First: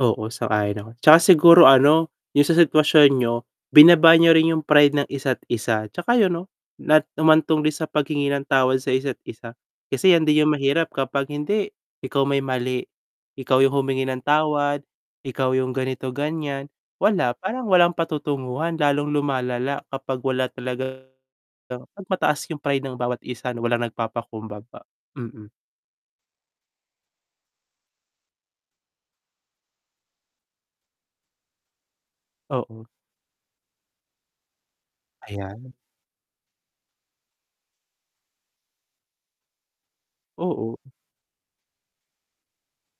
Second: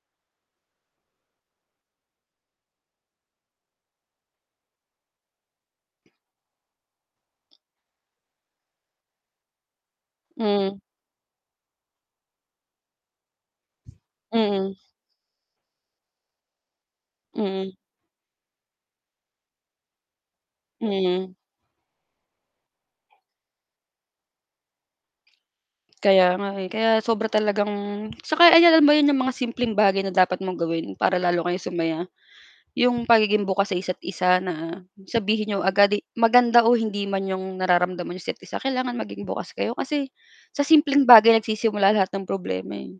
Oo, sang-ayon ako 'tsaka siguro ano 'yung sa sitwasyon niyo, binaba niyo rin yung pride ng isa't isa, 'tsaka 'yun 'no, na humantong din sa paghingi ng tawad sa isa't isa. Kasi 'yan din 'yung Hmm. mahirap kapag, hindi, ikaw may mali, ikaw 'yung humingi ng Mm. tawad, ikaw yung ganito ganiyan. Wala, parang Mm. walang patutunguhan lalong lumalala kapag wala talagang Hmm. 'pag mataas yung pride ng bawat isa na walang nagpapakumbaba. Mm. Kaya nga, eh, kaya sobra talagang 'saka ay, alam mo ba 'yun 'yung mga simpleng bagay na dapat mong gawin para lalo kayo sumaya. Oo. 'Yung pagiging bukas sa isa't isa na sabihin n'yo Ayan. agad i maganda o hindi man 'yung nararamdaman niyo sa isa't isa, kailangan maging bukas kayo kasi, sa Oo. simpleng bagay nagsisimula lahat ng problema, eh.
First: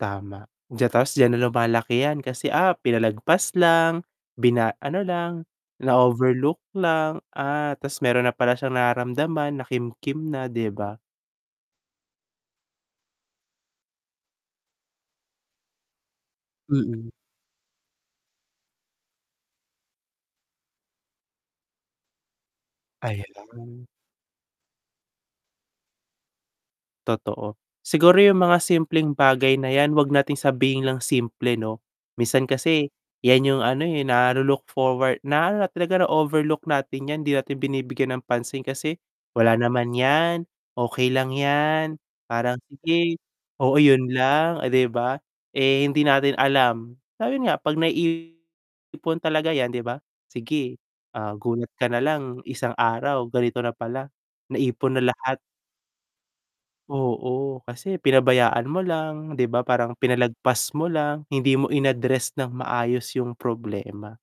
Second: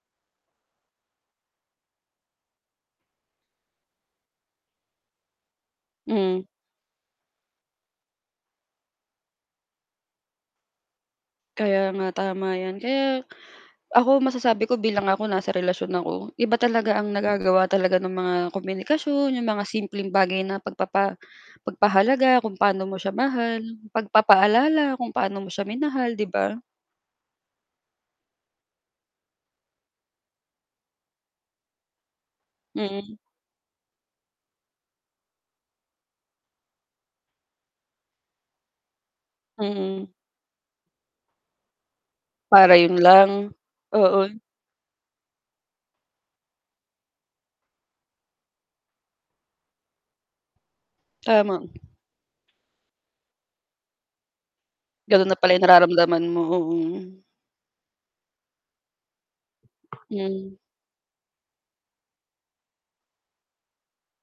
Tama. Diyan tapos diyan na lumalaki yan kasi, ah, pinalagpas lang bina ano lang, na Mhm. overlook lang, ah, ta's mayro'n na pala siyang nararamdaman nakimkim na 'di ba? Kaya nga tama 'yan. Kaya, ako masasabi ko bilang ako nasa relasyon ako, iba talaga Mm. ang nagagawa talaga ng mga komunikasyon 'yong mga simpleng bagay na pagpapa pagpahalaga kung paano mo siya Ay, mahal, hala. pagpapaalala kung paano mo siya minahal 'di ba? Totoo. Siguro 'yung mga simpleng bagay na 'yan 'wag nating sabihin lang simple 'no. Minsan kasi, Mm. 'yan 'yung ano, eh, nalu look forward na talaga na overlook natin 'yan, hindi natin binibigyan ng pansin kasi, wala naman Mm 'yan, okey lang ,yan. Parang Para 'yun sige, lang, oo 'yun oo. lang, eh, 'di ba? Eh, hindi natin alam na ayun nga 'pag naiipon talaga 'yan 'di ba, sige, ah, Tama. gulat ka na lang isang araw ganito na pala, naipon na Gano'n na lahat. pala yung nararamdaman mo, oo. Oo, kasi pinabayaan mo lang 'di ba, parang Hmm. pinalagpas mo lang hindi mo in-address ng maayos yung problema.